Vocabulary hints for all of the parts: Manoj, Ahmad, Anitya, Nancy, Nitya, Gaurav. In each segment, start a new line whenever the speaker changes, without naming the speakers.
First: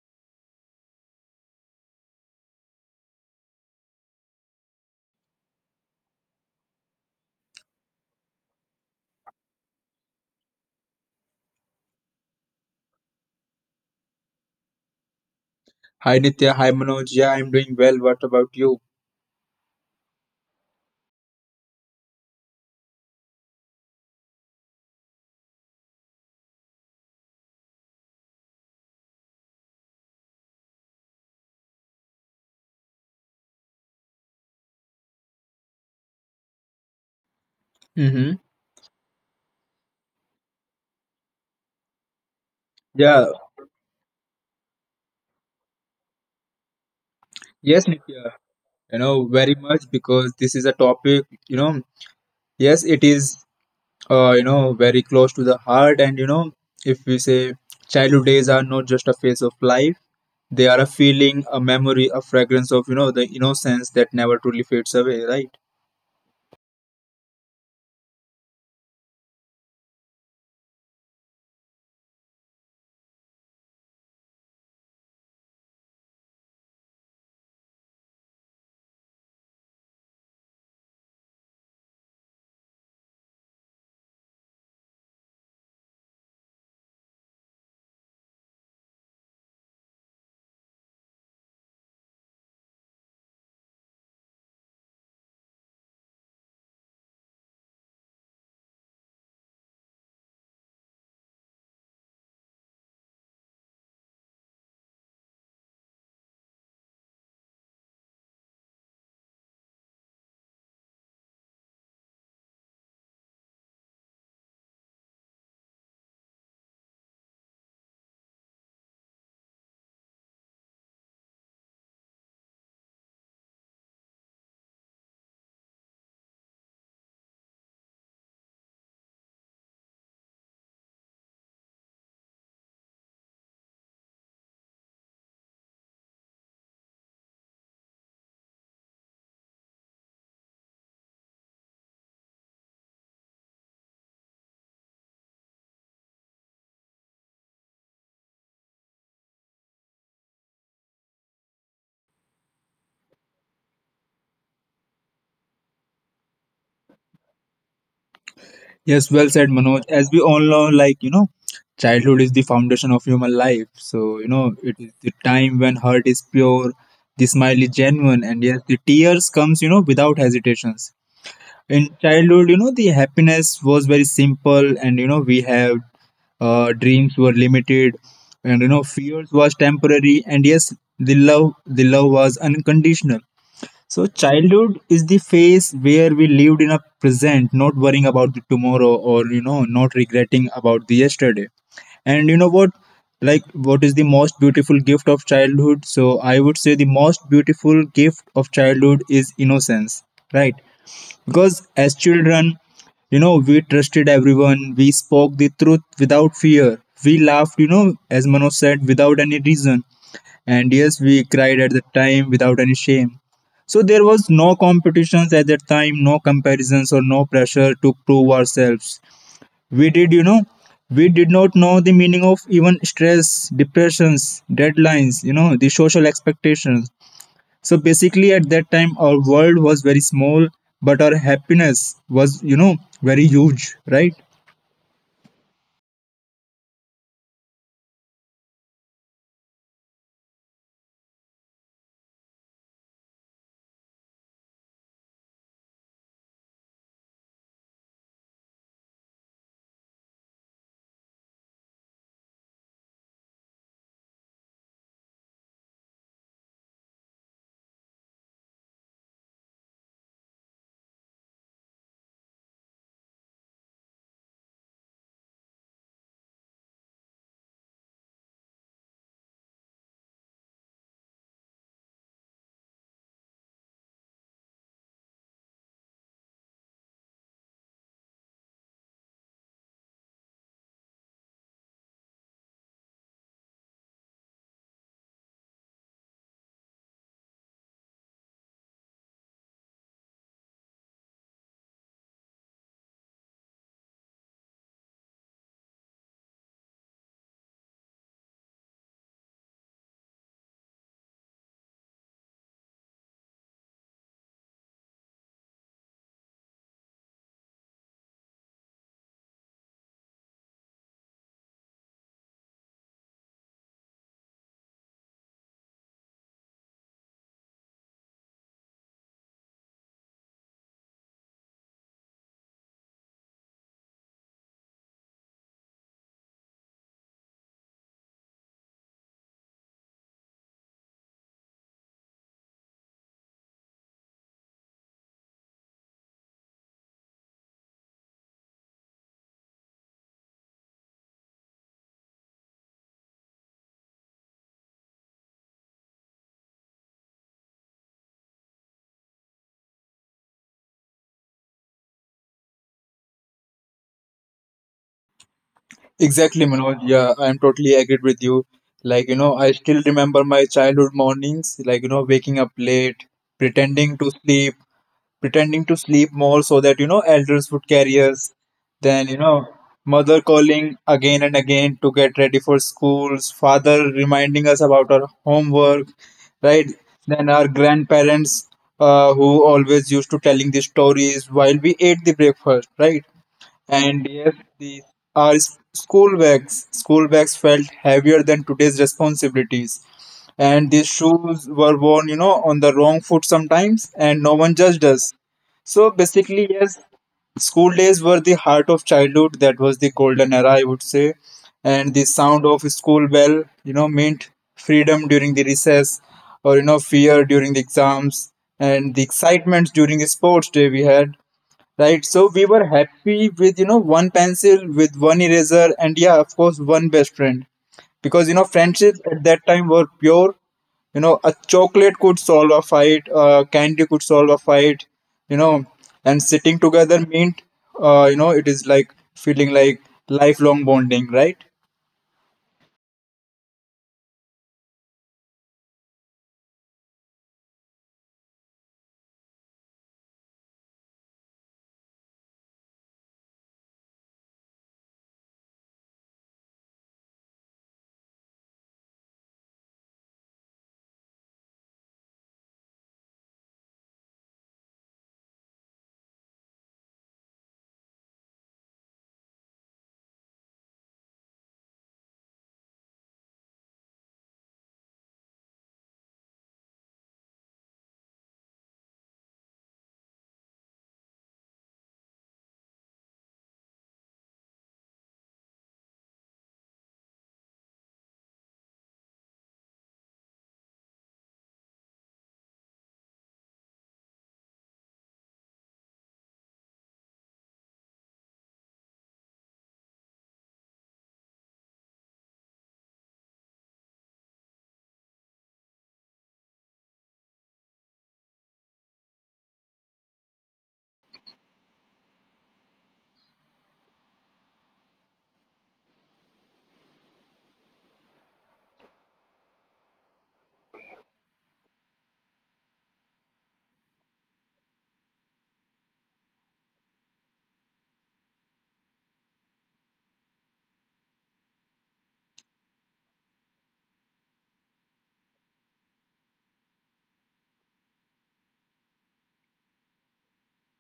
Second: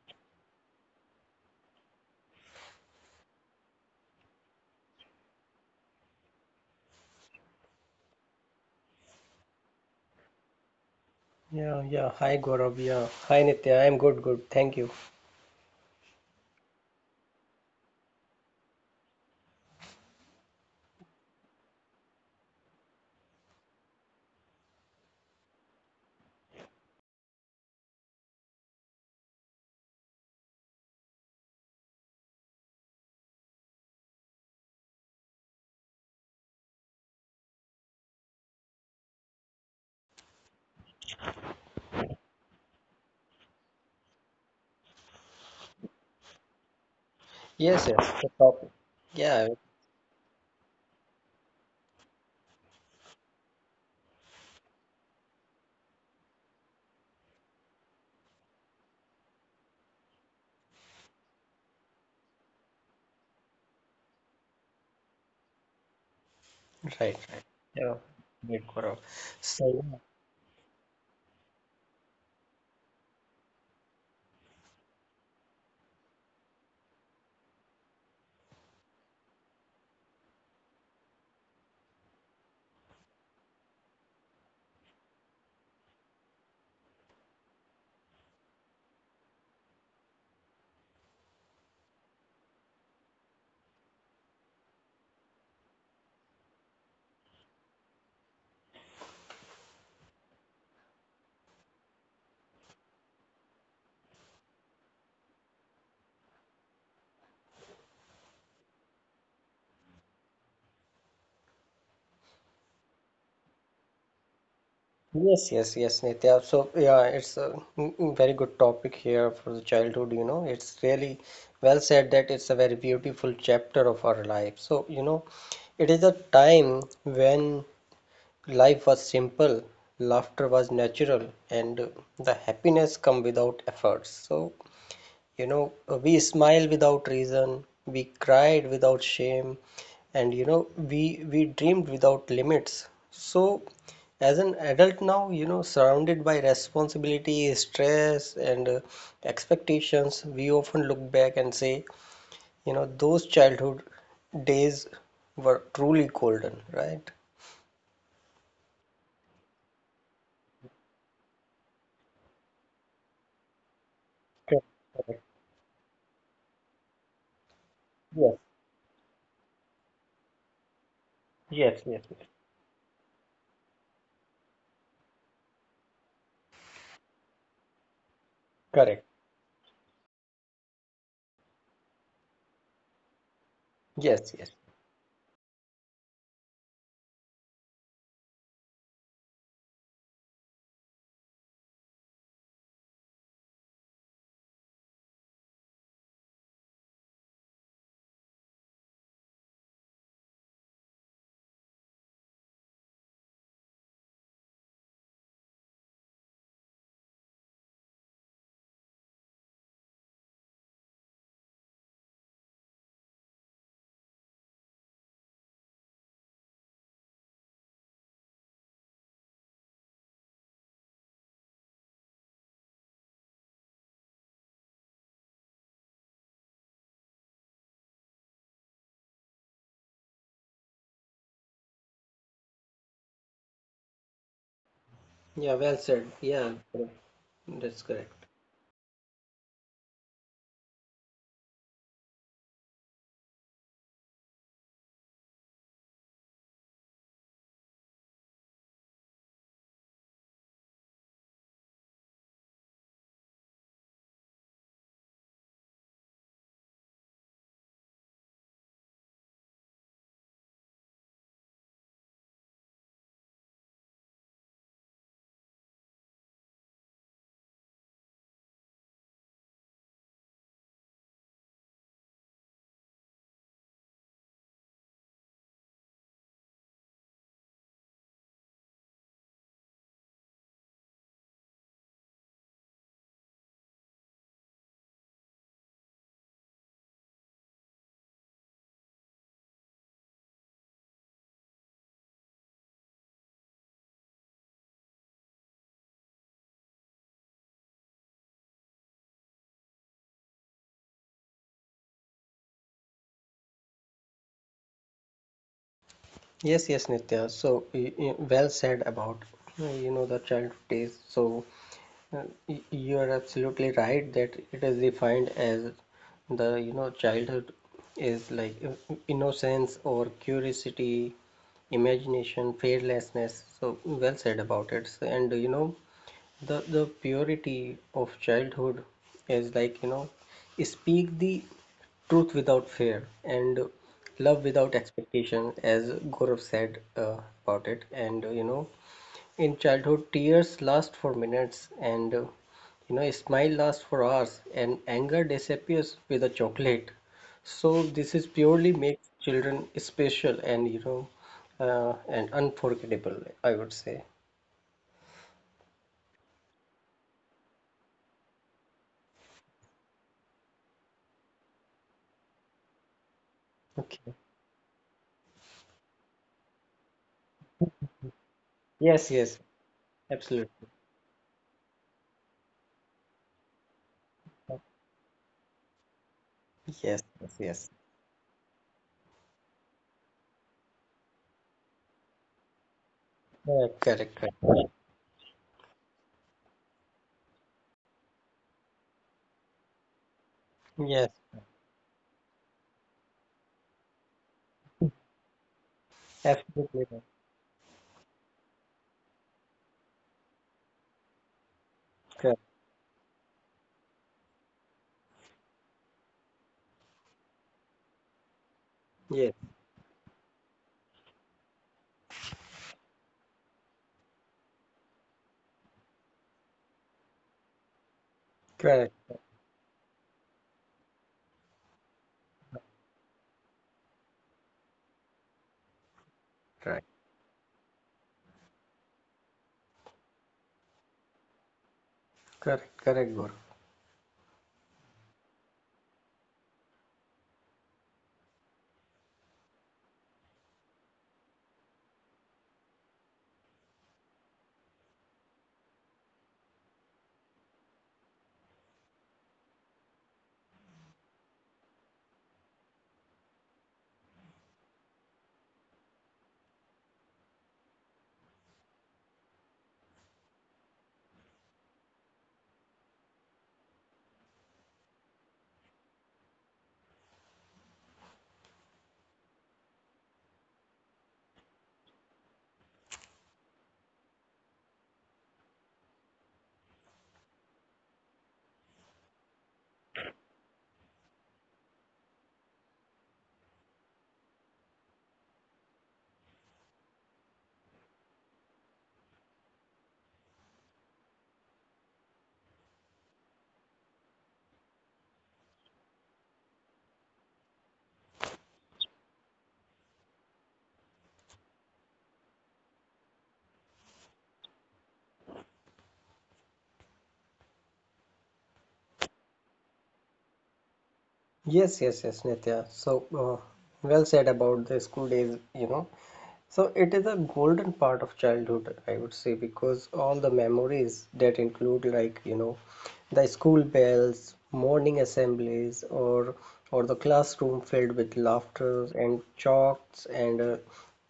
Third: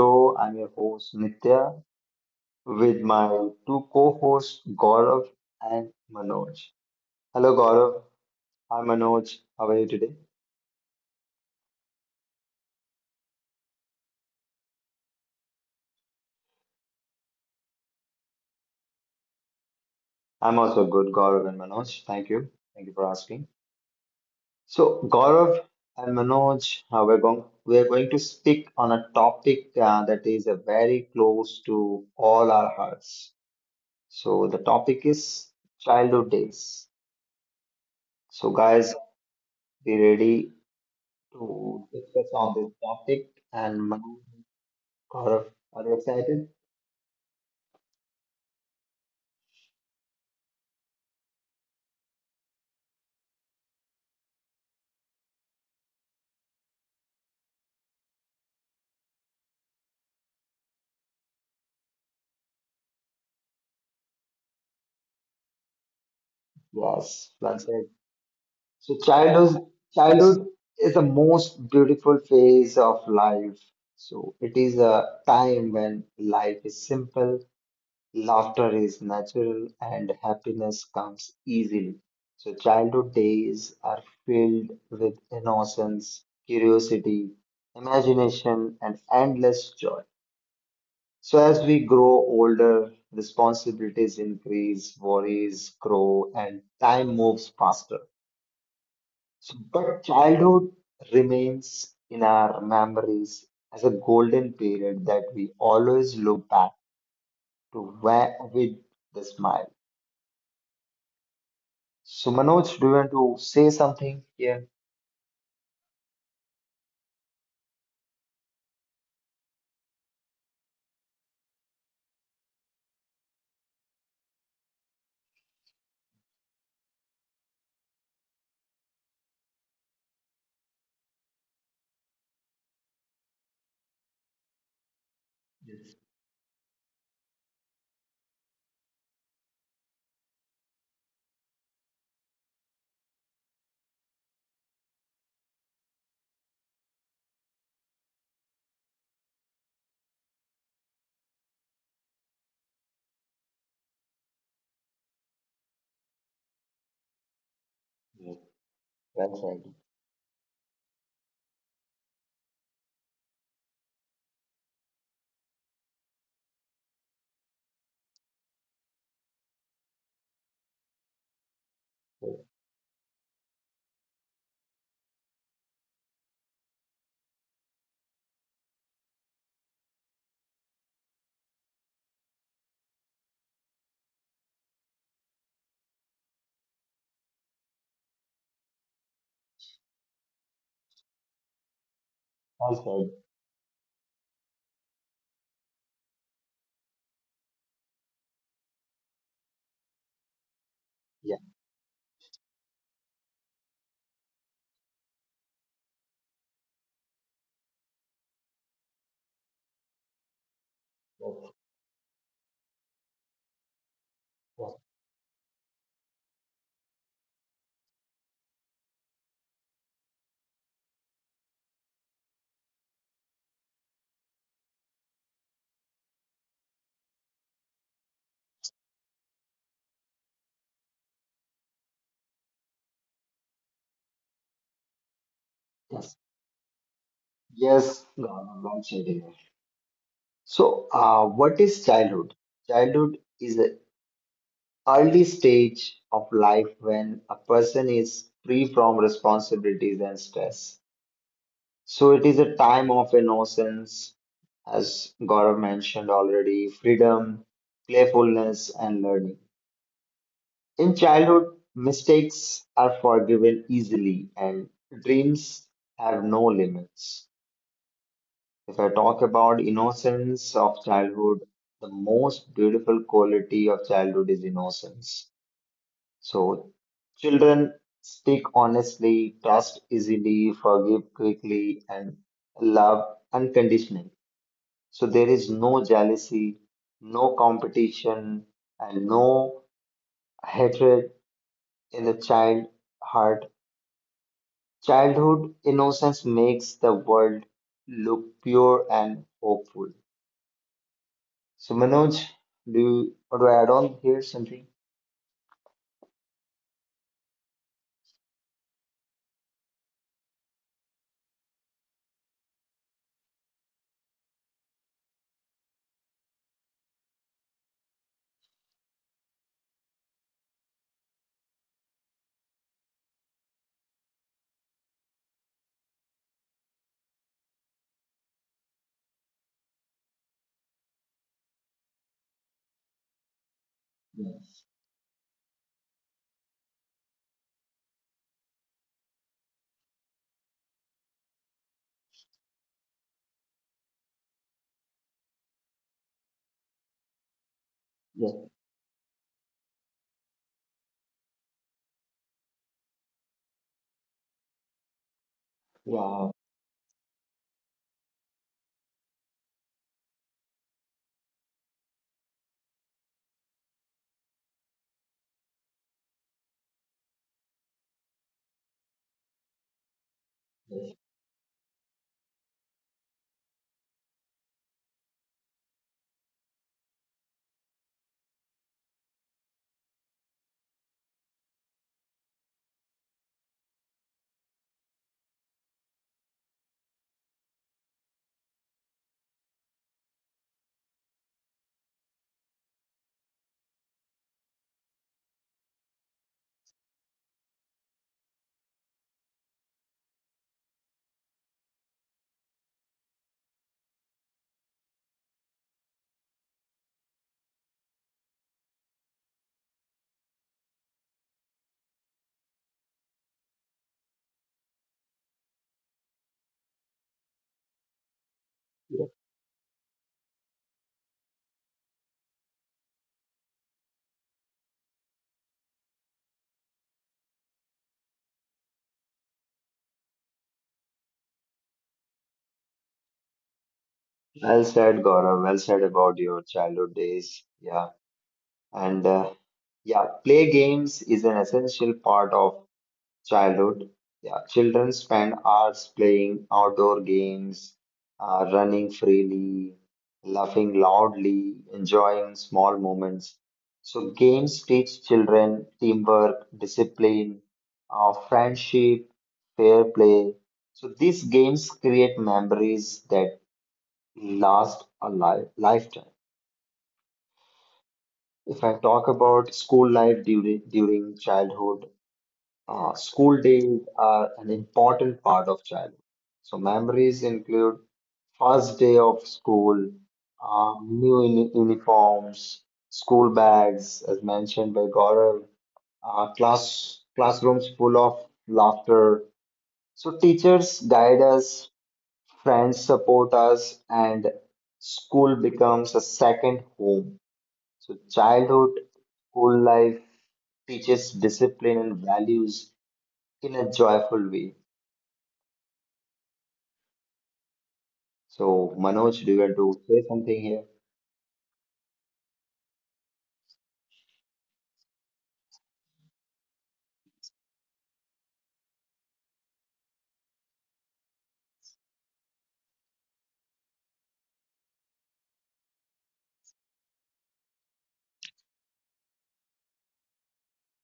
show. I'm your host Nitya with my two co-hosts Gaurav and Manoj. Hello Gaurav, hi Manoj, how are you today?
Yeah. Hi, Gaurav. Yeah. Hi, Nitya. I'm good. Thank you.
Hi Nitya, hi Manoj. Yeah, I'm doing well. What about you?
I'm also good, Gaurav and Manoj. Thank you for asking. So Gaurav and Manoj, we're going to speak on a topic that is very close to all our hearts. So the topic is childhood days.
Mm-hmm.
So guys, be ready to discuss on this
Yeah,
topic and my are, are you excited?
Yes,
yes,
yes. The
Nitya.
topic. Yeah,
Very much because this is a topic, yes, it is, very close to the heart. And, if we say childhood days are not just a phase of life, they are a feeling, a memory, a fragrance of, the innocence that never truly fades away, right?
right.
Yes,
Yeah.
that's it.
Great, Gaurav.
So
So, yeah.
childhood is the most beautiful phase of life. So it is a time when life is simple, laughter is natural, and happiness comes easily. So childhood days are filled with innocence, curiosity, imagination, and endless joy. So, as we grow older, responsibilities increase, worries grow, and time moves faster. So, but childhood remains in our memories as a golden period that we always look back to where with the smile. So, Manoj, do you want to say something here?
Yes, Nitya. So, yeah, it's a very good topic here for the childhood, you know. It's really well said that it's a very beautiful chapter of our life. So, you know, it is a time when life was simple, laughter was natural, and the happiness come without efforts. So, you know, we smile without reason, we cried without shame, and you know, we we dreamed without limits. So as an adult now, you know, surrounded by responsibility, stress, and expectations, we often look back and say, you know, those childhood days were truly golden, right?
Yes,
Yes, well said, Manoj.
well
As we all know, like, childhood is the foundation of human life. So,
Correct.
it is the
Correct.
time when heart is pure, the smile is genuine,
Yes,
and yes, the tears comes, without hesitations.
yes,
In
yes, yes.
childhood,
said.
the happiness was very simple and, we have dreams were limited and,
Correct.
fears was temporary and yes, the love was unconditional. So,
Yes.
childhood is the phase where we lived in a present, not worrying about the tomorrow or, not regretting about the yesterday. And you know what?
Well said.
Like, what is the most beautiful gift of childhood? So, I would say the most beautiful gift of childhood is innocence, right?
Yeah.
Because as children, we trusted everyone, we spoke the truth without fear, we laughed, as Manoj said, without any reason. And yes, we cried at
Yes.
the time without any shame. So there was no
Yes.
competitions at that time, no comparisons or no pressure to prove ourselves. We did, you know, we did not know the meaning of even stress, depressions, deadlines, the social expectations. So basically at that time our world was very small, but our happiness was, very huge, right?
Yeah, well said. Yeah.
Yes.
Correct. That's correct.
Yes, Gaurav, well said here. So, what is childhood? Childhood is a early stage of life when a person is free from responsibilities and stress. So it is a time of innocence, as Gaurav mentioned already, freedom, playfulness, and learning. In childhood, mistakes are forgiven easily and dreams have no limits. If I talk about innocence of childhood, the most beautiful quality of childhood is innocence. So children speak honestly, trust easily, forgive quickly, and love unconditionally. So there is no jealousy, no competition, and no hatred in the child heart. Childhood innocence makes the world look pure and hopeful. So Manoj, do you, or do I add on here something?
Yes, Nitya. So, well said about, you know, the childhood days. So, you are absolutely right that it is defined as the you know, childhood is like innocence, or curiosity, imagination, fearlessness. So well said about it. So, and you know, the purity of childhood is like, you know, speak the truth without fear, and love without expectation, as Gaurav said, uh, about it. And you know, in childhood, tears last for minutes, and you know, a smile lasts for hours, and anger disappears with a chocolate. So this is purely
Yeah.
makes children special, and you know, and unforgettable, I would say.
Exactly,
Yeah.
Manoj. Yeah, I'm totally agreed with you. Like, I still remember my childhood mornings, like, waking up late,
Okay.
pretending to sleep, pretending to sleep more so that, elders would carry us.
Yes.
Then,
Yes.
mother
Absolutely.
calling again and again to get ready for schools, father reminding us about our homework, right?
Yes. Yes.
Then
Yes.
our grandparents, who always used to telling the stories while we ate the breakfast, right?
Correct.
And yes,
Correct.
these school bags. School bags felt heavier than today's responsibilities. And
Yes.
these shoes were worn, on the wrong foot sometimes, and no one judged us. So basically,
Absolutely. Right.
yes, school days were the heart of childhood. That was the golden era, I would say. And the
Correct.
sound of school bell, meant freedom during the recess or, fear during the exams and the
Yes.
excitement during the sports day we had, right? So we were happy with, one pencil with one eraser and yeah, of course, one best friend, because,
Correct.
friendships at that time were pure. A chocolate could solve a fight, candy could solve a fight, you know and sitting
Correct.
together meant, it is like feeling like lifelong bonding, right?
Correct. Correct. Gaurav.
Well said, Gaurav. Well said about your childhood days. Yeah. And yeah, play games is an essential part of childhood. Yeah. Children spend hours playing outdoor games, running freely, laughing loudly, enjoying small moments. So, games teach children teamwork, discipline, friendship, fair play. So, these games create memories that last a lifetime. If I talk about school life during childhood, school days are an important part of childhood. So memories include first day of school, new uniforms, school bags, as mentioned by Gaurav, classrooms full of laughter. So teachers guide us, friends support us, and school becomes a second home. So childhood, school life teaches discipline and values in a joyful way. So Manoj, do you want to say something here?
Yes, Nitya. So, well said about the school days, you know. So, it is a golden part of childhood, I would say, because all the memories that include, like, you know, the school bells, morning assemblies, or the classroom filled with laughter and chalks, and uh,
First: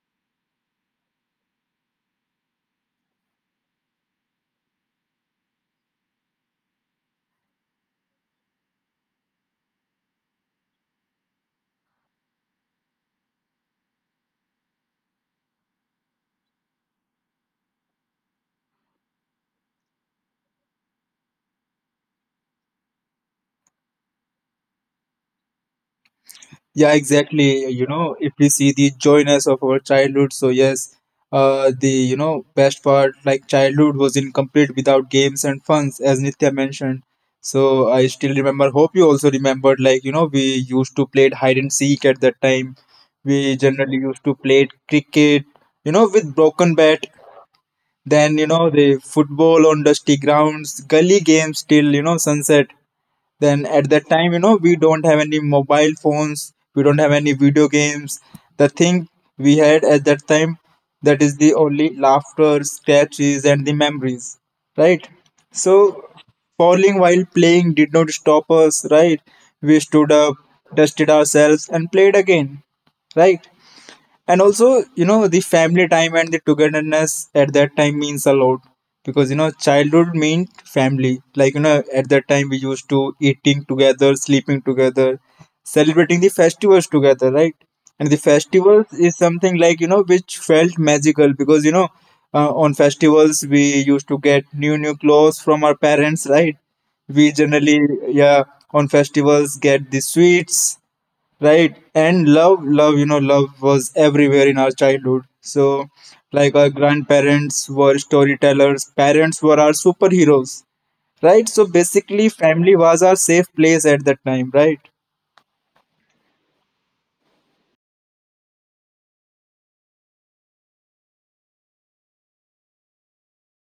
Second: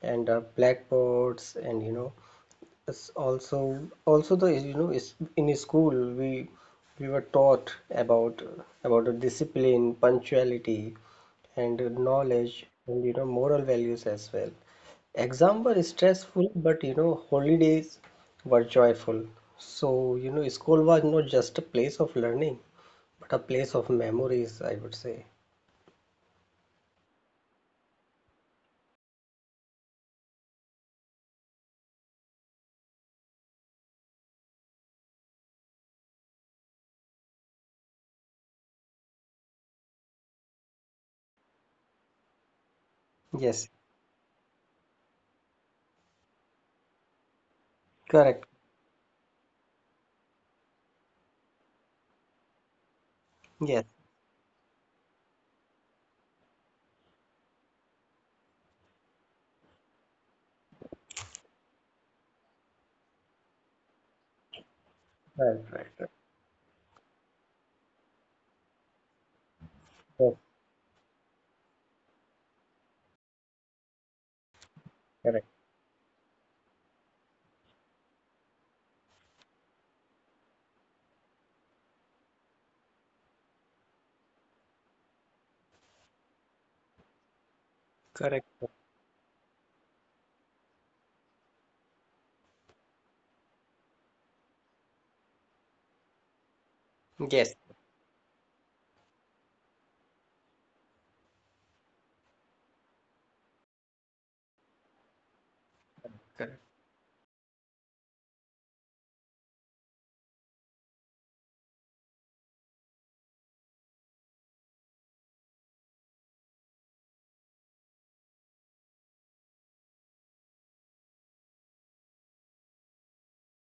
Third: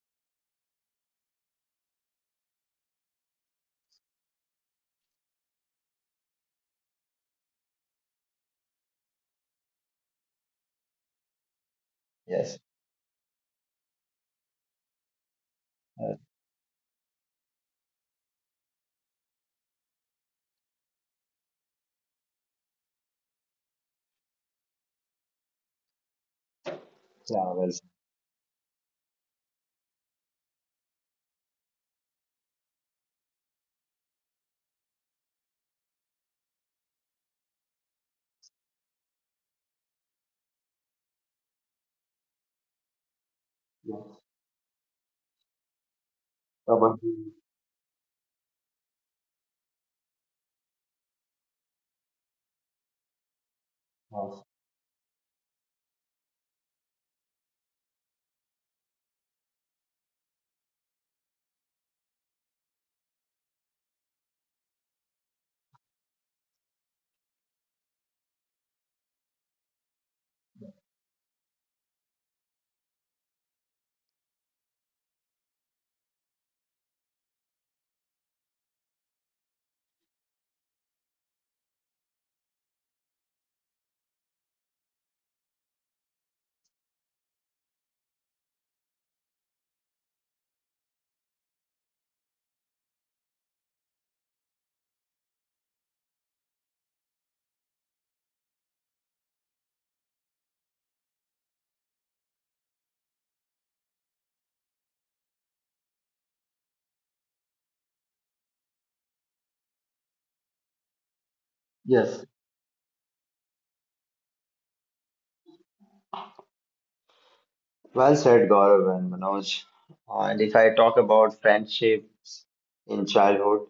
and uh, blackboards, and you know. It's also the, you know, is in school, we were taught about the discipline, punctuality, and
Yes.
knowledge, and you know, moral values as well. Exam were
Uh,
stressful, but you know, holidays were joyful. So you know, school was not just a place of learning, but a place of memories, I would say.
Yeah,
Yeah,
exactly.
well,
If we see the joyness of our childhood, so yes, the, best part like childhood was incomplete without games and funs, as Nitya mentioned. So I still remember. Hope you also remembered. Like, we used to play hide and seek at that time. We
Yes,
generally used to play cricket. You know, with broken
Robert.
bat. Then,
correct.
the football on dusty grounds, gully games till, sunset, then
Yes,
at that time,
Yes.
we don't have any mobile phones, we don't have any video games. The thing we had at that time, that is the only laughter sketches and the memories, right?
right,
So
right, right.
falling while playing did not stop us, right? We stood
Yes,
up, dusted ourselves and played again, right? And also, the
correct,
family time and the togetherness at that time means a lot, because, childhood meant family, like, at that time we used to eating together, sleeping together, celebrating the festivals together, right? And the
correct.
festivals is something like, which felt magical because, on festivals we used to get new clothes from our parents, right? We
Yes.
generally, yeah, on festivals get the sweets, right? And love, love, love was everywhere in our childhood. So like our grandparents were storytellers, parents were our superheroes, right? So
Yes.
basically family was our safe place at that time, right?
Well said, Gaurav and Manoj. And if I talk about friendships in childhood,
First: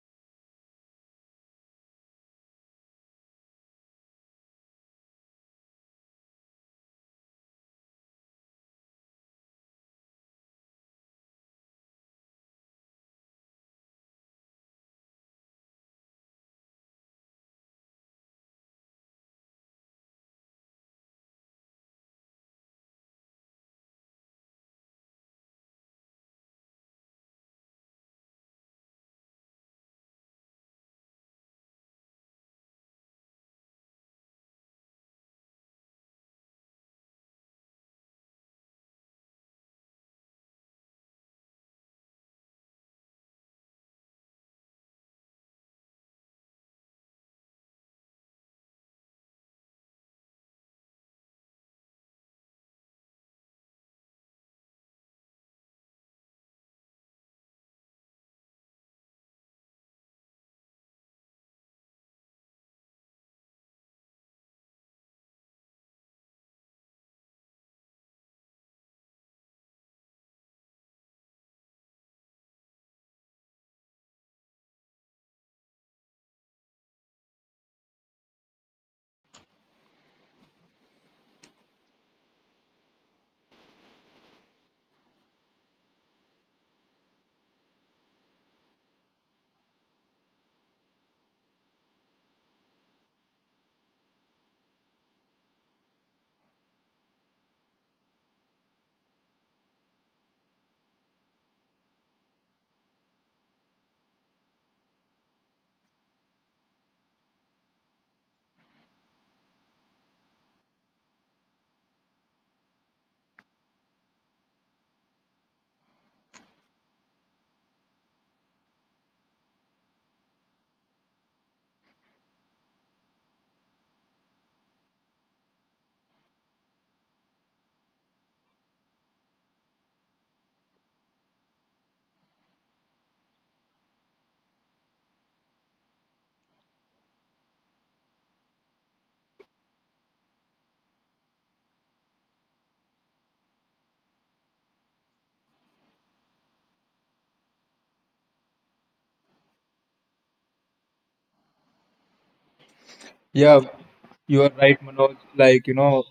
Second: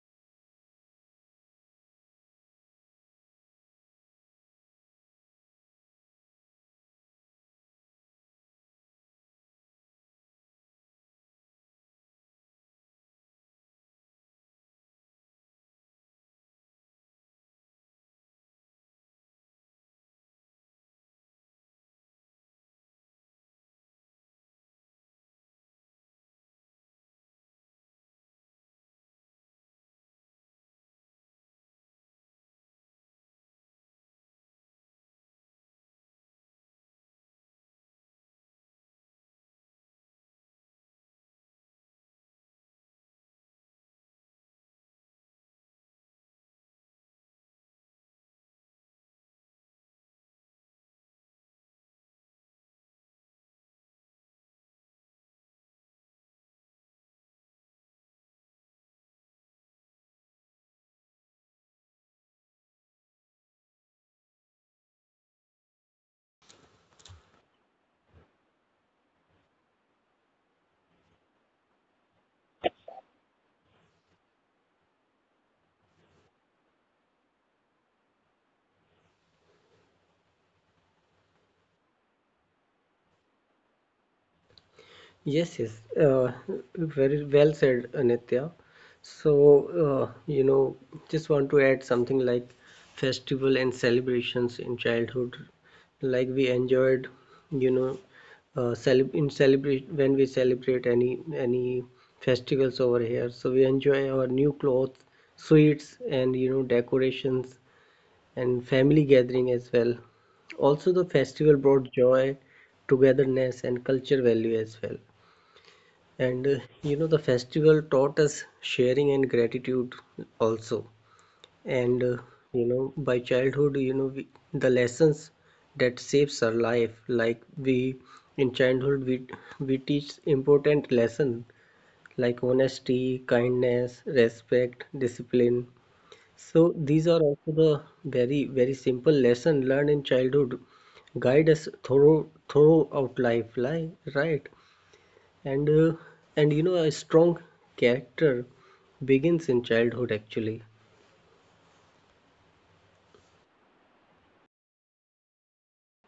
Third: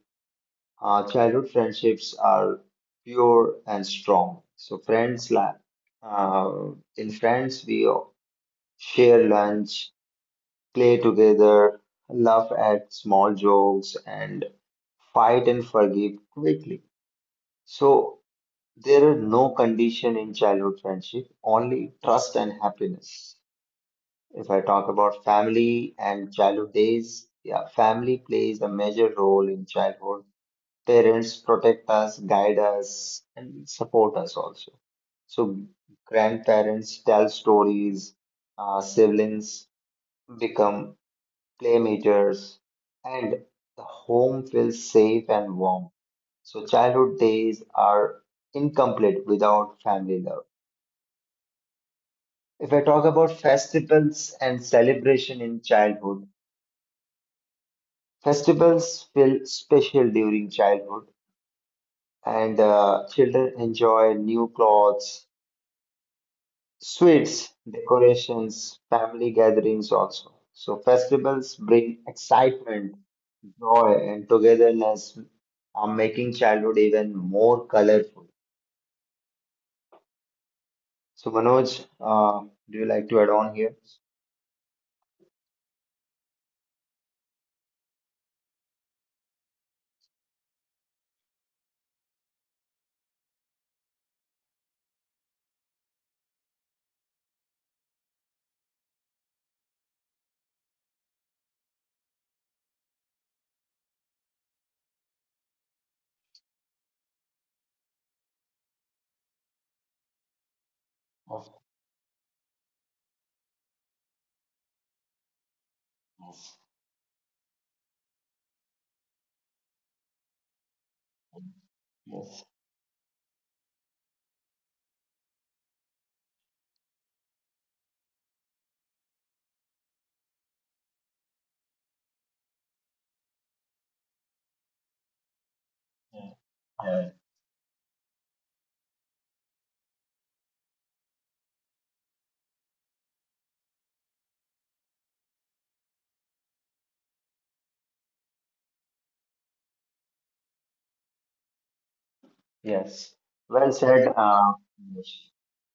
childhood friendships are pure and strong. So In friends, we share lunch, play together, laugh at small jokes, and fight and forgive quickly. So there are no condition in childhood friendship, only trust and happiness. If I talk about family and childhood days, yeah, family plays a major role in childhood. Parents protect us, guide us, and support us also. So grandparents tell stories, siblings become playmates, and the home feels safe and warm. So childhood days are incomplete without family love. If I talk about festivals and celebration in childhood, festivals feel special during childhood, and children enjoy new clothes, sweets, decorations, family gatherings also. So festivals bring excitement, joy, and togetherness, are making childhood even more colorful. So Manoj, do you like to add on here?
Yes. Very well said, Anitya. So, you know, just want to add something like festival and celebrations in childhood. Like we enjoyed, you know, cele- in celebrate when we celebrate any festivals over here. So we enjoy our new clothes, sweets, and you know, decorations, and family gathering as well. Also, the festival brought joy, togetherness, and culture value as well. And you know, the festival taught us sharing and gratitude also. And you know, by childhood, you know, the lessons that saves our life, like we in childhood, we teach important lesson like honesty, kindness, respect, discipline.
Okay.
So these are
Uh,
also the very simple lesson learned in childhood, guide us throughout life, right? And you know, a strong character begins in childhood actually.
yes.
Yeah.
Well
You
said.
are right, Manoj.
Manoj.
Like,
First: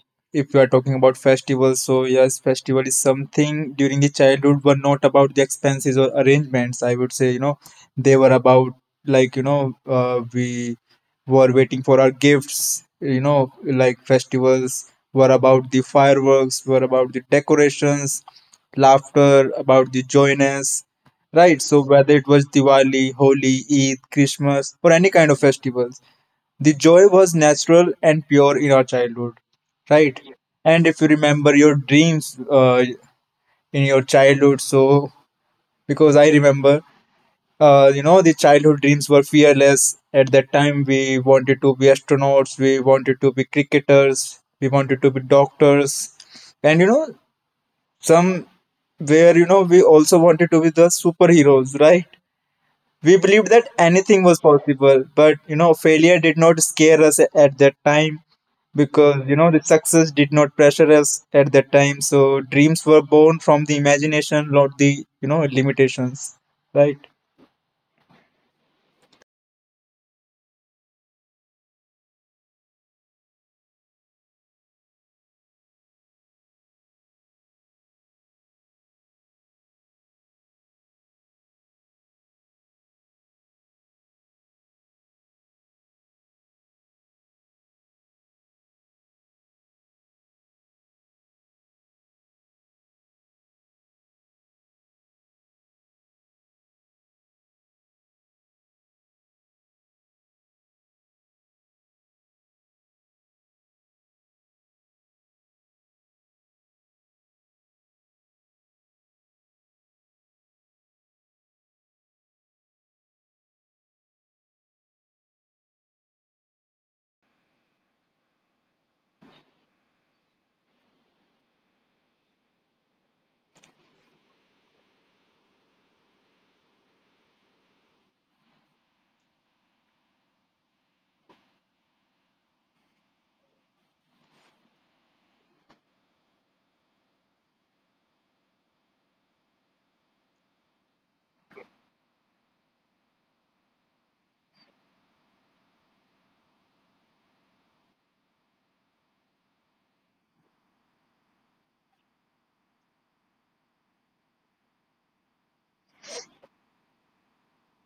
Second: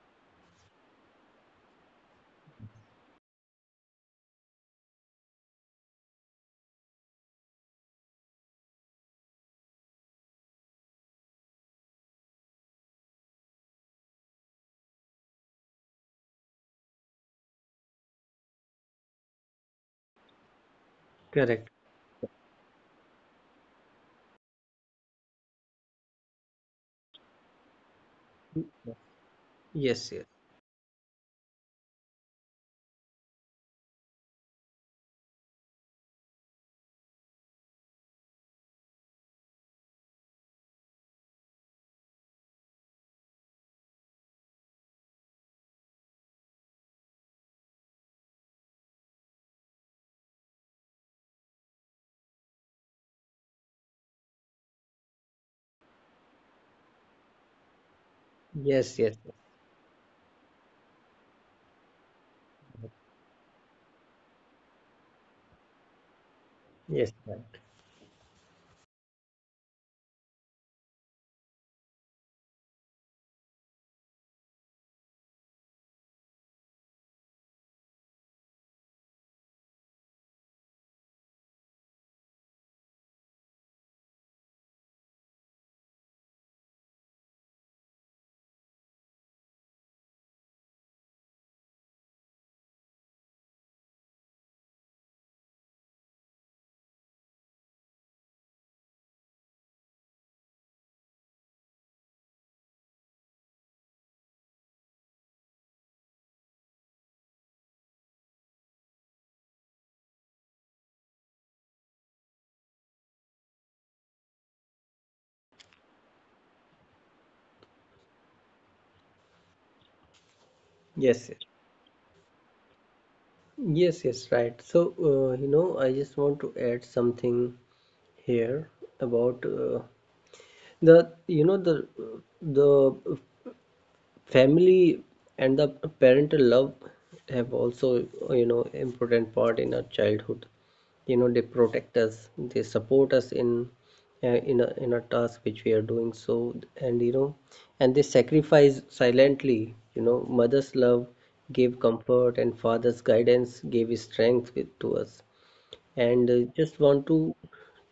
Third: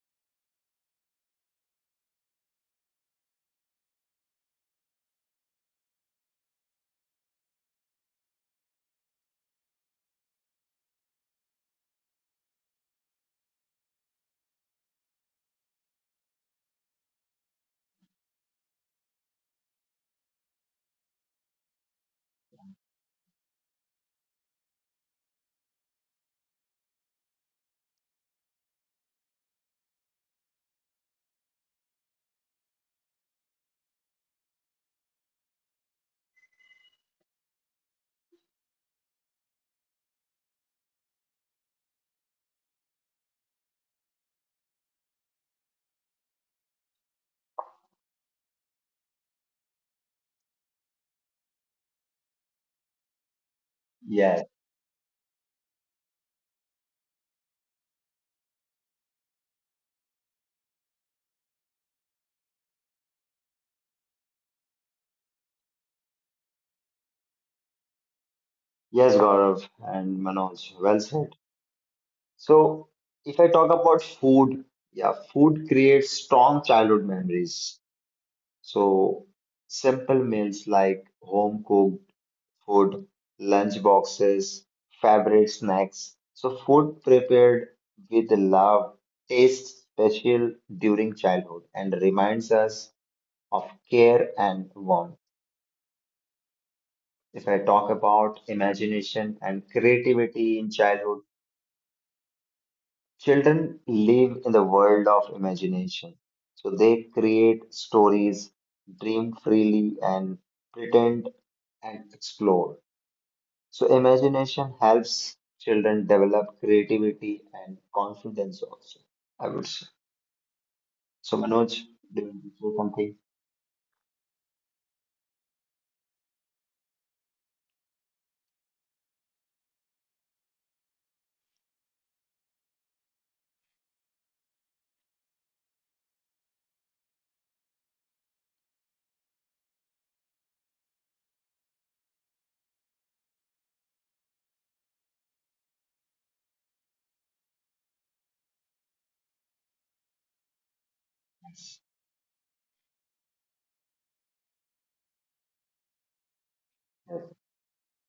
if you are talking about festivals, so yes, festival is something during the childhood were not about the expenses or arrangements. I would say, they were about, like, we were waiting for our gifts, like festivals were about the fireworks, were about the decorations, laughter, about the joyness, right?
Correct.
So whether it was Diwali, Holi, Eid, Christmas, or any kind of festivals, the joy was natural and pure in our childhood,
Yes
right? And if you remember your dreams, in your childhood, so because I remember, the childhood dreams were fearless at that time. We wanted to be astronauts, we wanted to be cricketers, we wanted to be doctors, and, some where we also wanted to be the superheroes, right? We believed that anything
Yeah.
was possible, but, failure did not at that time,
yes yes yes
because,
yes
the success did not pressure us at that time. So dreams were born from the imagination, not the, limitations, right?
yes, right.
Yes, Gaurav and Manoj. Well said. So if I talk about food, yeah, food creates strong childhood memories. So simple meals like home cooked food, lunch boxes, favorite snacks. So food prepared with love tastes special during childhood and reminds us of care and warmth. If I talk about imagination and creativity in childhood, children live in the world of imagination. So they create stories, dream freely, and pretend and explore. So imagination helps children develop creativity and confidence also, I would say. So
yes yes
Manoj, do you say something?
yes yes Right. So you know, I just want to add something here about the, you know, the family and the parental love have also, you know, important part in our childhood. You know, they protect us, they support us in a task which we are doing. So, and you know, and they sacrifice silently. You know, mother's love gave comfort, and father's guidance gave strength with, to us. And just want to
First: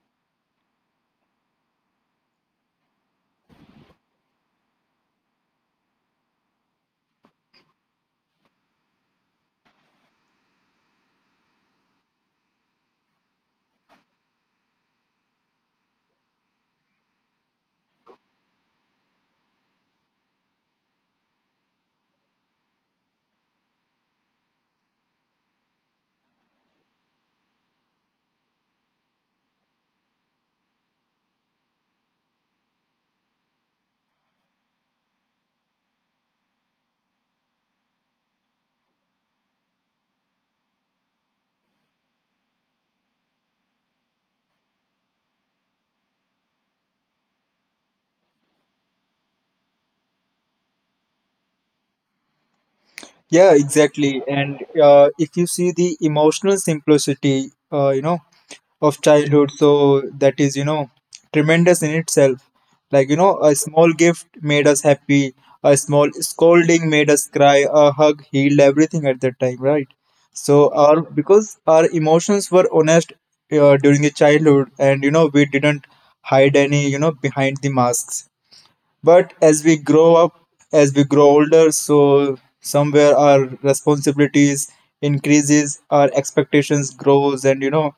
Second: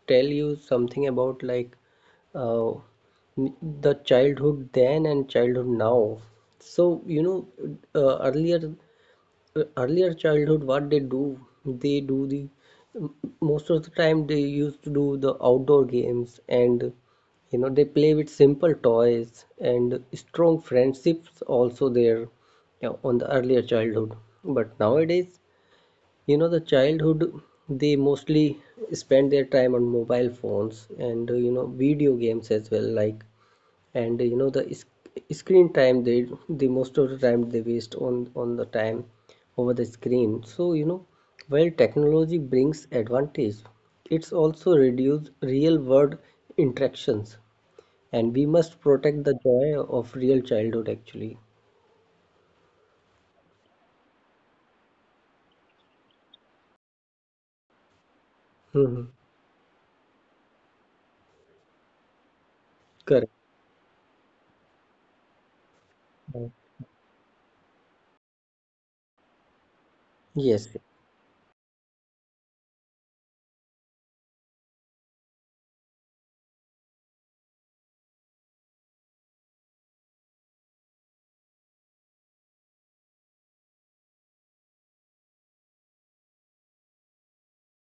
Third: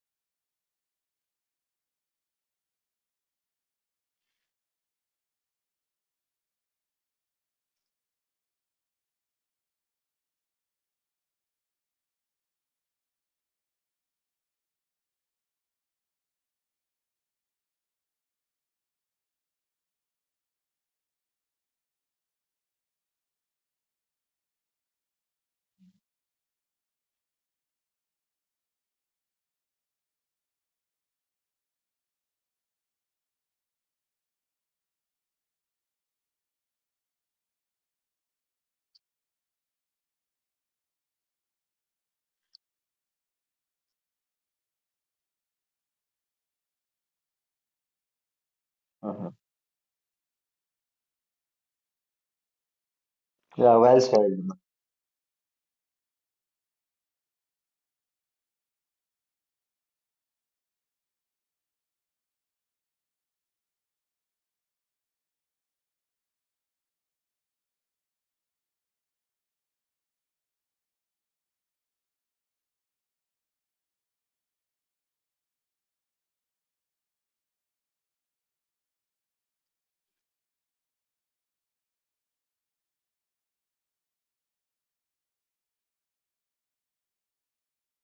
tell you something about like, uh, the childhood then and childhood now. So, you know, uh, earlier earlier childhood, what they do the, most of the time they used to do the outdoor games, and you know, they play with simple toys, and strong friendships also there, you know, on the earlier childhood. But nowadays, you know, the childhood, they mostly spend their time on mobile phones, and you know, video games as well. Like, and you know, the screen time, they most of the time they waste on the time over the screen. So you know, while technology brings advantage, it's also reduce real world interactions, and we must protect
Mhm.
the joy of real childhood actually.
Yeah,
Yeah, well
exactly.
said.
And if you see the emotional simplicity,
Hmm.
of childhood, so that is, tremendous in itself. Like,
Correct.
a small gift made us happy, a small scolding made us cry, a hug healed everything at that time, right?
Yes.
So our because our emotions were honest, during the childhood, and, we didn't hide any, behind the masks. But as we grow up, as we grow older, so somewhere our responsibilities increases, our expectations grows, and,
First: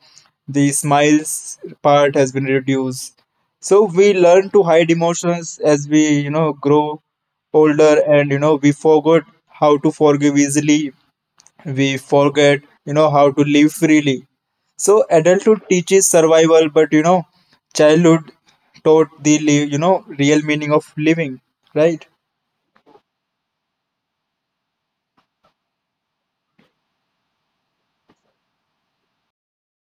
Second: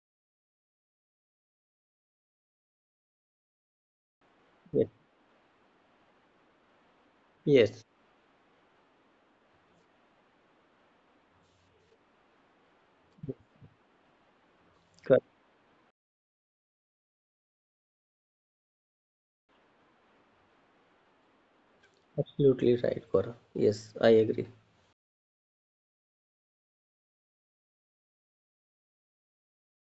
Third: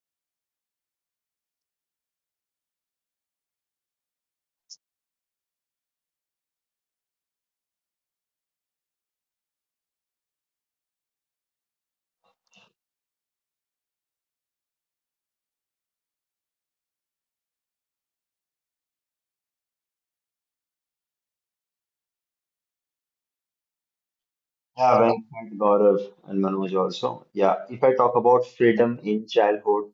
the smiles part has been reduced. So we learn to
Yes.
hide emotions as we, grow
Yes.
older, and, we forgot how to forgive easily, we forget, how to live freely. So adulthood teaches survival, but, childhood taught real meaning of living, right?
Absolutely right, Gaurav. Yes, I agree.
Yeah, well said, Gaurav and Manoj also. Yeah, if I talk about freedom in childhood,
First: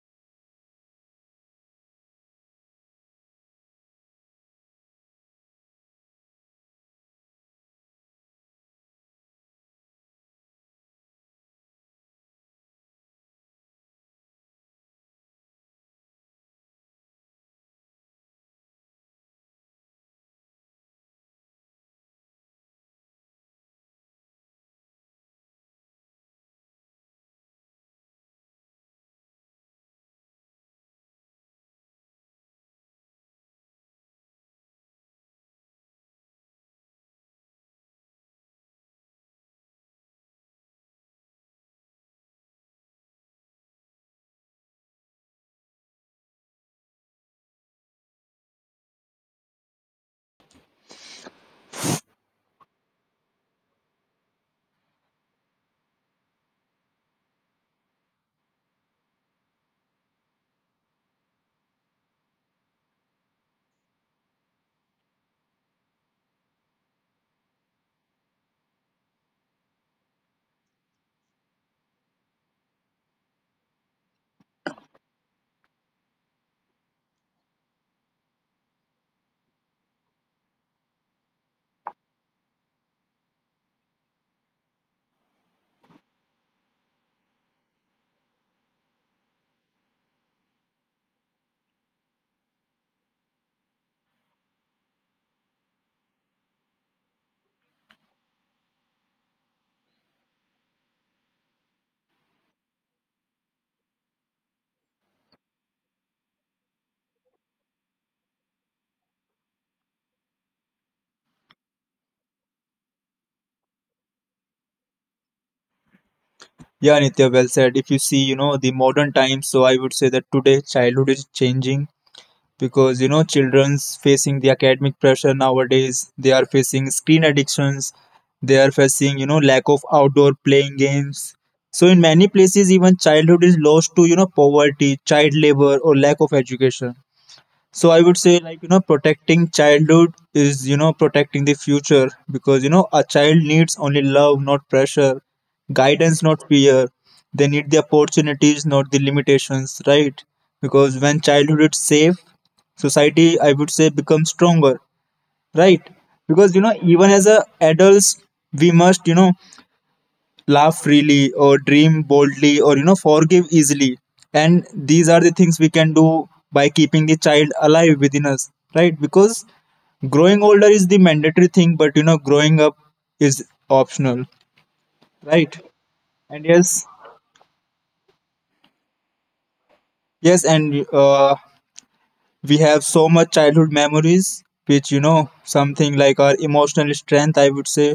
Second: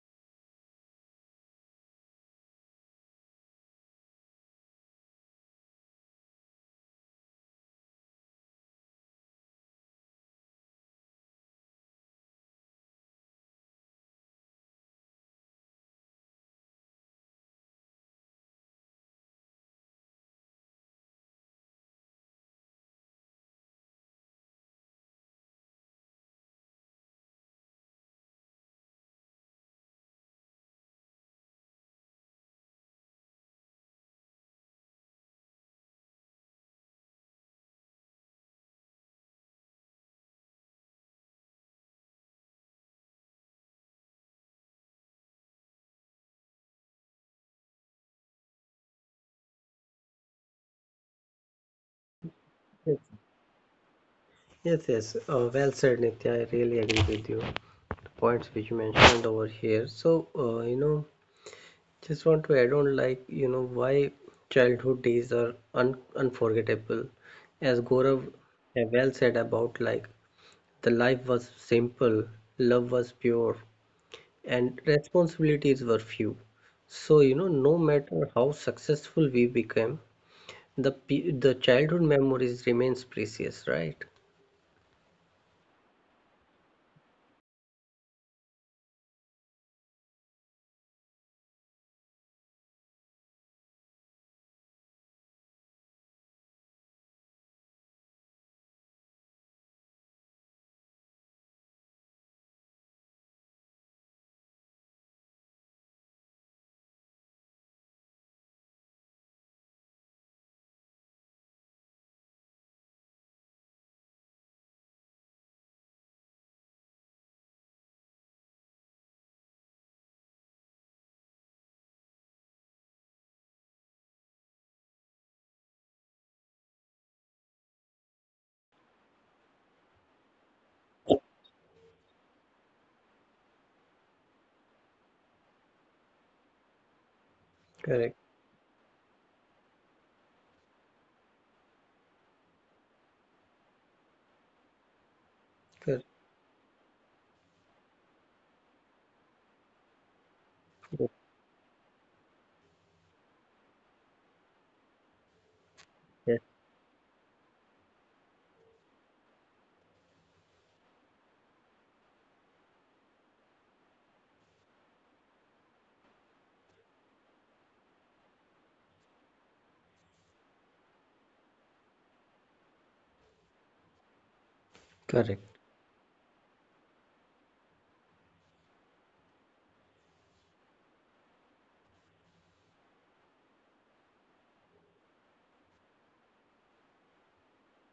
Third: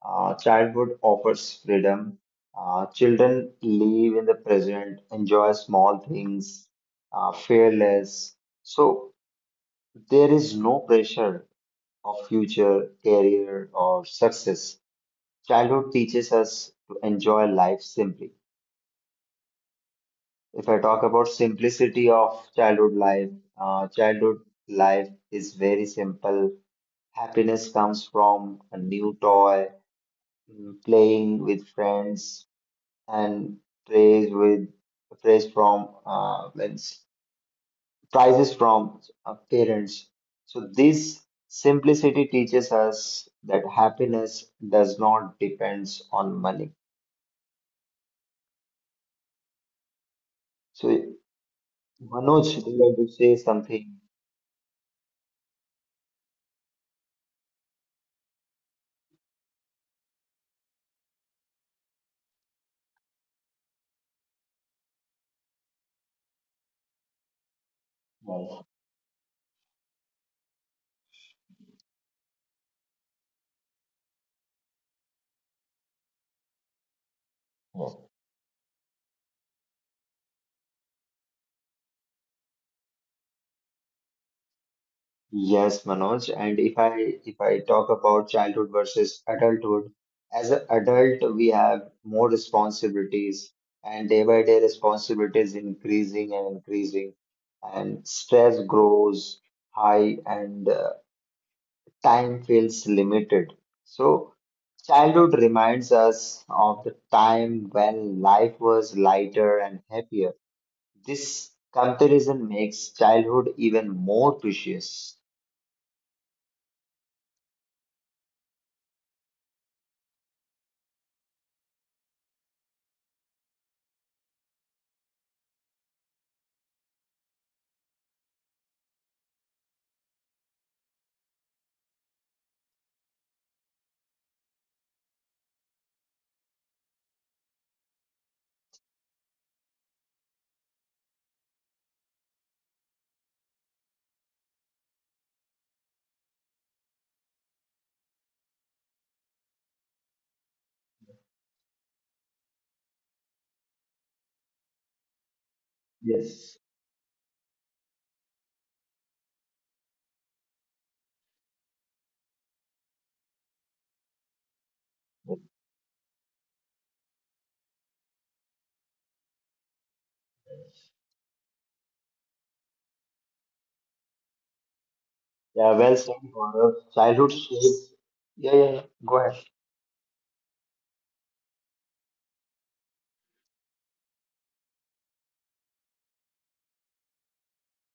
childhood offers freedom. Children live in the present, enjoy small things, fear less. So there is no pressure of future, career, or success. Childhood teaches us to enjoy life simply. If I talk about simplicity of childhood life is very simple. Happiness comes from a new toy, playing with friends, and praise with praise from means prizes from parents. So this simplicity teaches us that happiness does not depends on money. So Manoj, do you want
Yes,
to say something?
yes. Well said, Nitya. I really agree with you. The points which you mentioned over here. So, you know, just want to add on, like, you know, why childhood days are un unforgettable. As Gaurav
Yes.
well said about, like, the life was simple, love was pure, and responsibilities were few. So, you know, no matter how successful we became, the childhood memories remains precious, right?
Yes, Manoj. And if I talk about childhood versus adulthood, as an adult, we have more responsibilities, and day by day responsibilities increasing and increasing, and stress grows high, and time feels limited. So, childhood reminds us of the time when life was lighter and happier. This comparison makes childhood even more precious.
Yeah, Nitya, well said. If you see, the modern times, so I would say that today childhood is changing, because, children's facing the academic pressure nowadays, they are facing screen addictions, they are facing, lack of outdoor playing games. So in many places even childhood is lost to, poverty, child labor or lack of education. So I would
Correct,
say, like, protecting childhood is, protecting the future, because, a child needs only love, not pressure,
correct,
guidance not fear. They need the opportunities, not the limitations, right? Because
yes,
when childhood is safe, society, I would say, becomes stronger, right?
yes,
Because,
Yes.
even as a adults we must, laugh freely or dream boldly or, forgive easily, and these are the things we can do by keeping the child alive within us, right? Because growing older is the mandatory thing, but, growing up is optional,
correct.
right?
Yeah, well said,
And
Gaurav.
yes,
Childhood shapes. Yeah, yeah, yeah. Go ahead.
yes, and we have so much childhood memories which, something like our emotional strength, I would say,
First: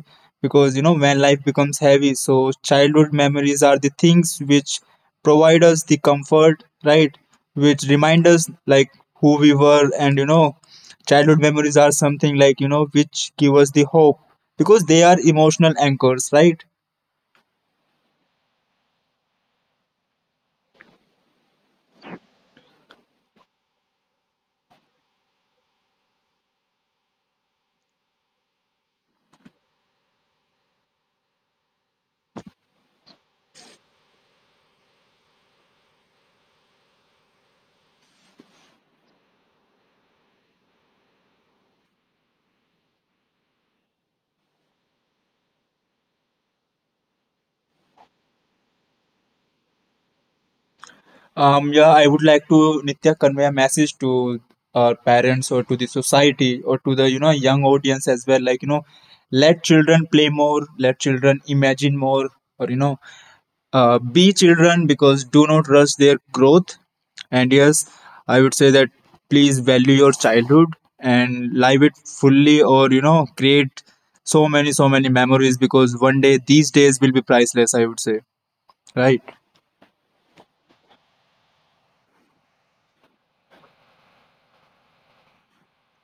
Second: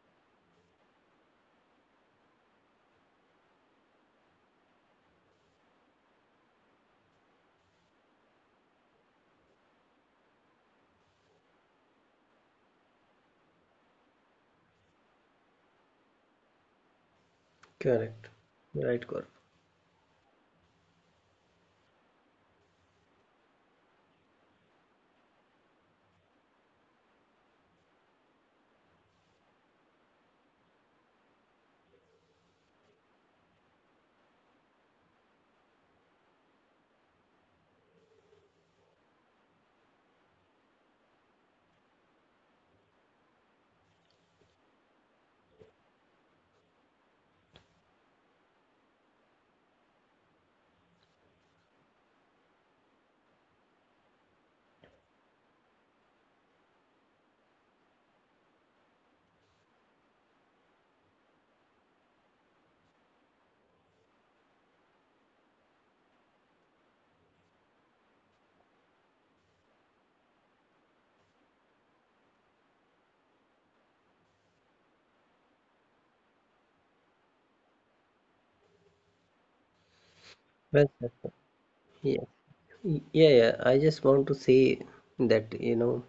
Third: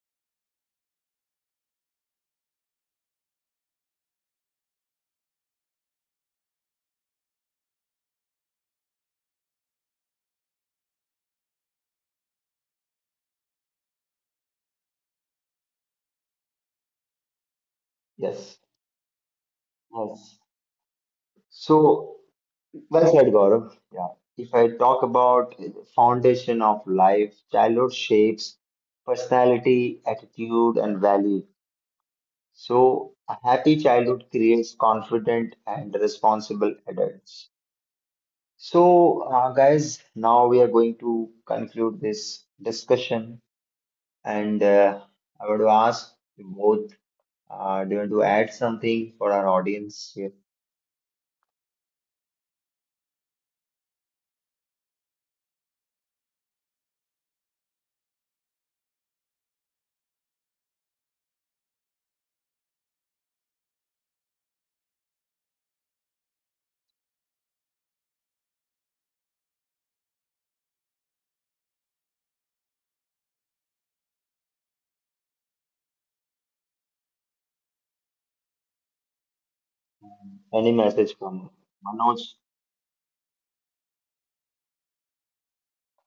because, when life becomes heavy, so childhood memories are the things which provide us the comfort, right? Which remind us like who we were, and, childhood memories are something like, which give us the hope, because they are emotional anchors, right?
Correct.
Yes,
Right, Gaurav.
yes. So, well said, Gaurav. Yeah. If I talk about foundation of life, childhood shapes personality, attitude, and value. So, a happy childhood creates confident and responsible adults. So, guys, now we are going to conclude this discussion. And I want to ask you both, do you want to add something for our audience here?
Yeah, I would like to, Nitya, convey a message to our parents or to the society or to the, young audience as well. Like, let children play more, let children imagine more, or, be children, because do not rush their growth. And yes, I would say that please value your childhood and live it fully, or, create so many memories, because one day these days will be priceless. I would say, right?
Any
Well said,
message
sir.
from Manoj?
Yeah. Yeah. I just want to say that, you know,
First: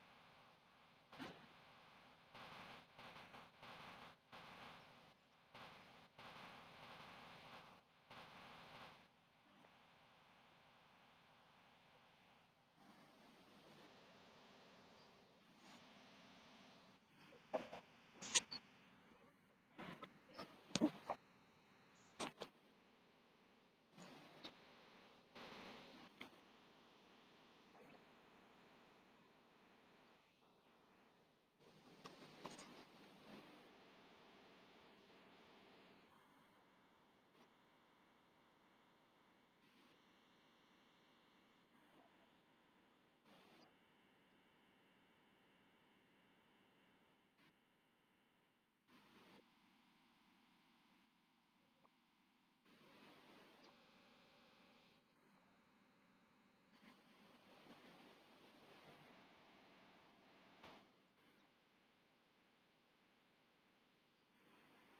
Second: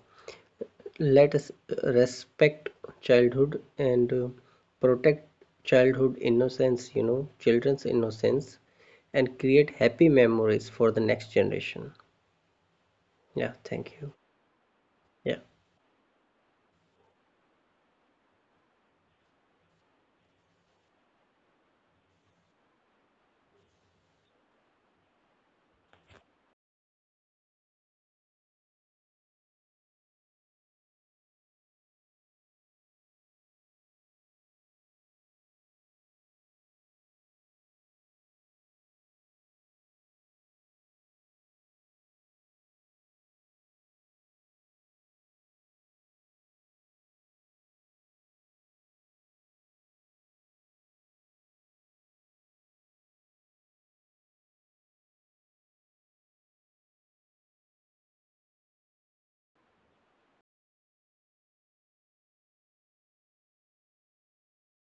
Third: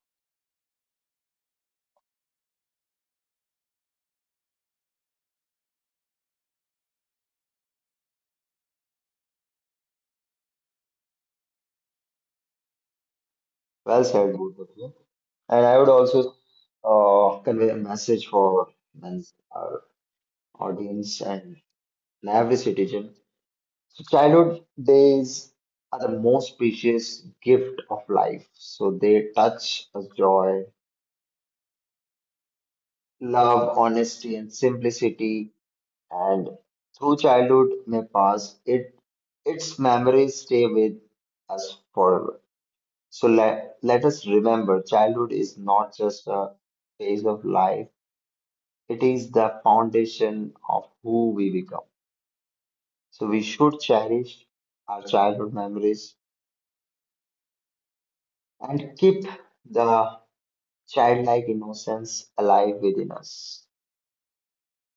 let us respect childhood, and protect childhood innocence, you know, children's innocence, and create happy memories for the next generation. Yeah, thank
Well
you.
said, both of you.
Yeah.
And I would also convey a message for Nancy, our audience and every citizen. So childhood days are the most precious gift of life. So they touch us joy, love, honesty, and simplicity and through childhood may pass, it its memories stay with us forever. So let us remember childhood is not just a phase of life, it is the foundation of who we become. So we should cherish our childhood memories and keep the childlike innocence alive within us.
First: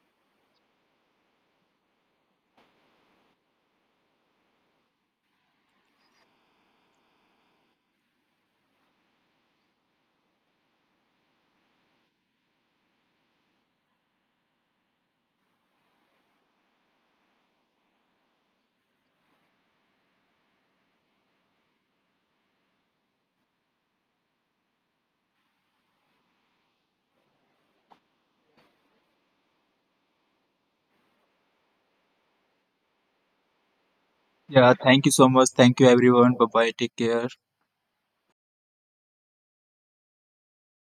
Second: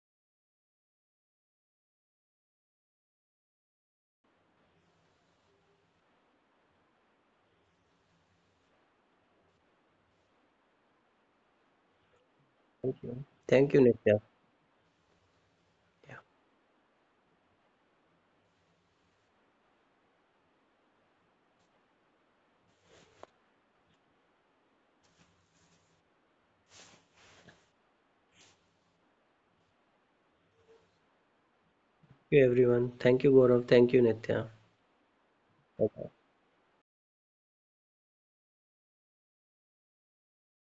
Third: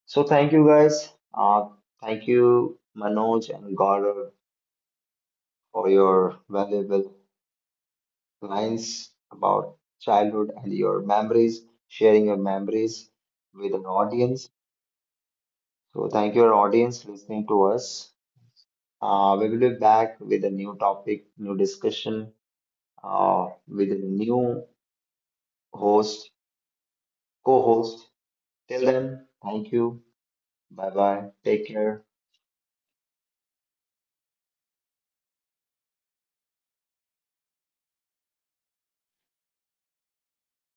So thank you guys. Thank you, Manoj and Gaurav, for your valuable lines about childhood and your memories, sharing your
Thank
memories
you. Thank
with
you,
an
Nitya.
audience. So,
Yeah.
thank you, our audience, listening to us. We will be back with a new topic, new discussion, with a new host, co host. Till then, thank you. Bye bye. Take care.
Thank you, everyone. Thank you, Gaurav. Thank you, Nitya.
Yeah, thank you so much. Thank you, everyone. Bye bye. Take care.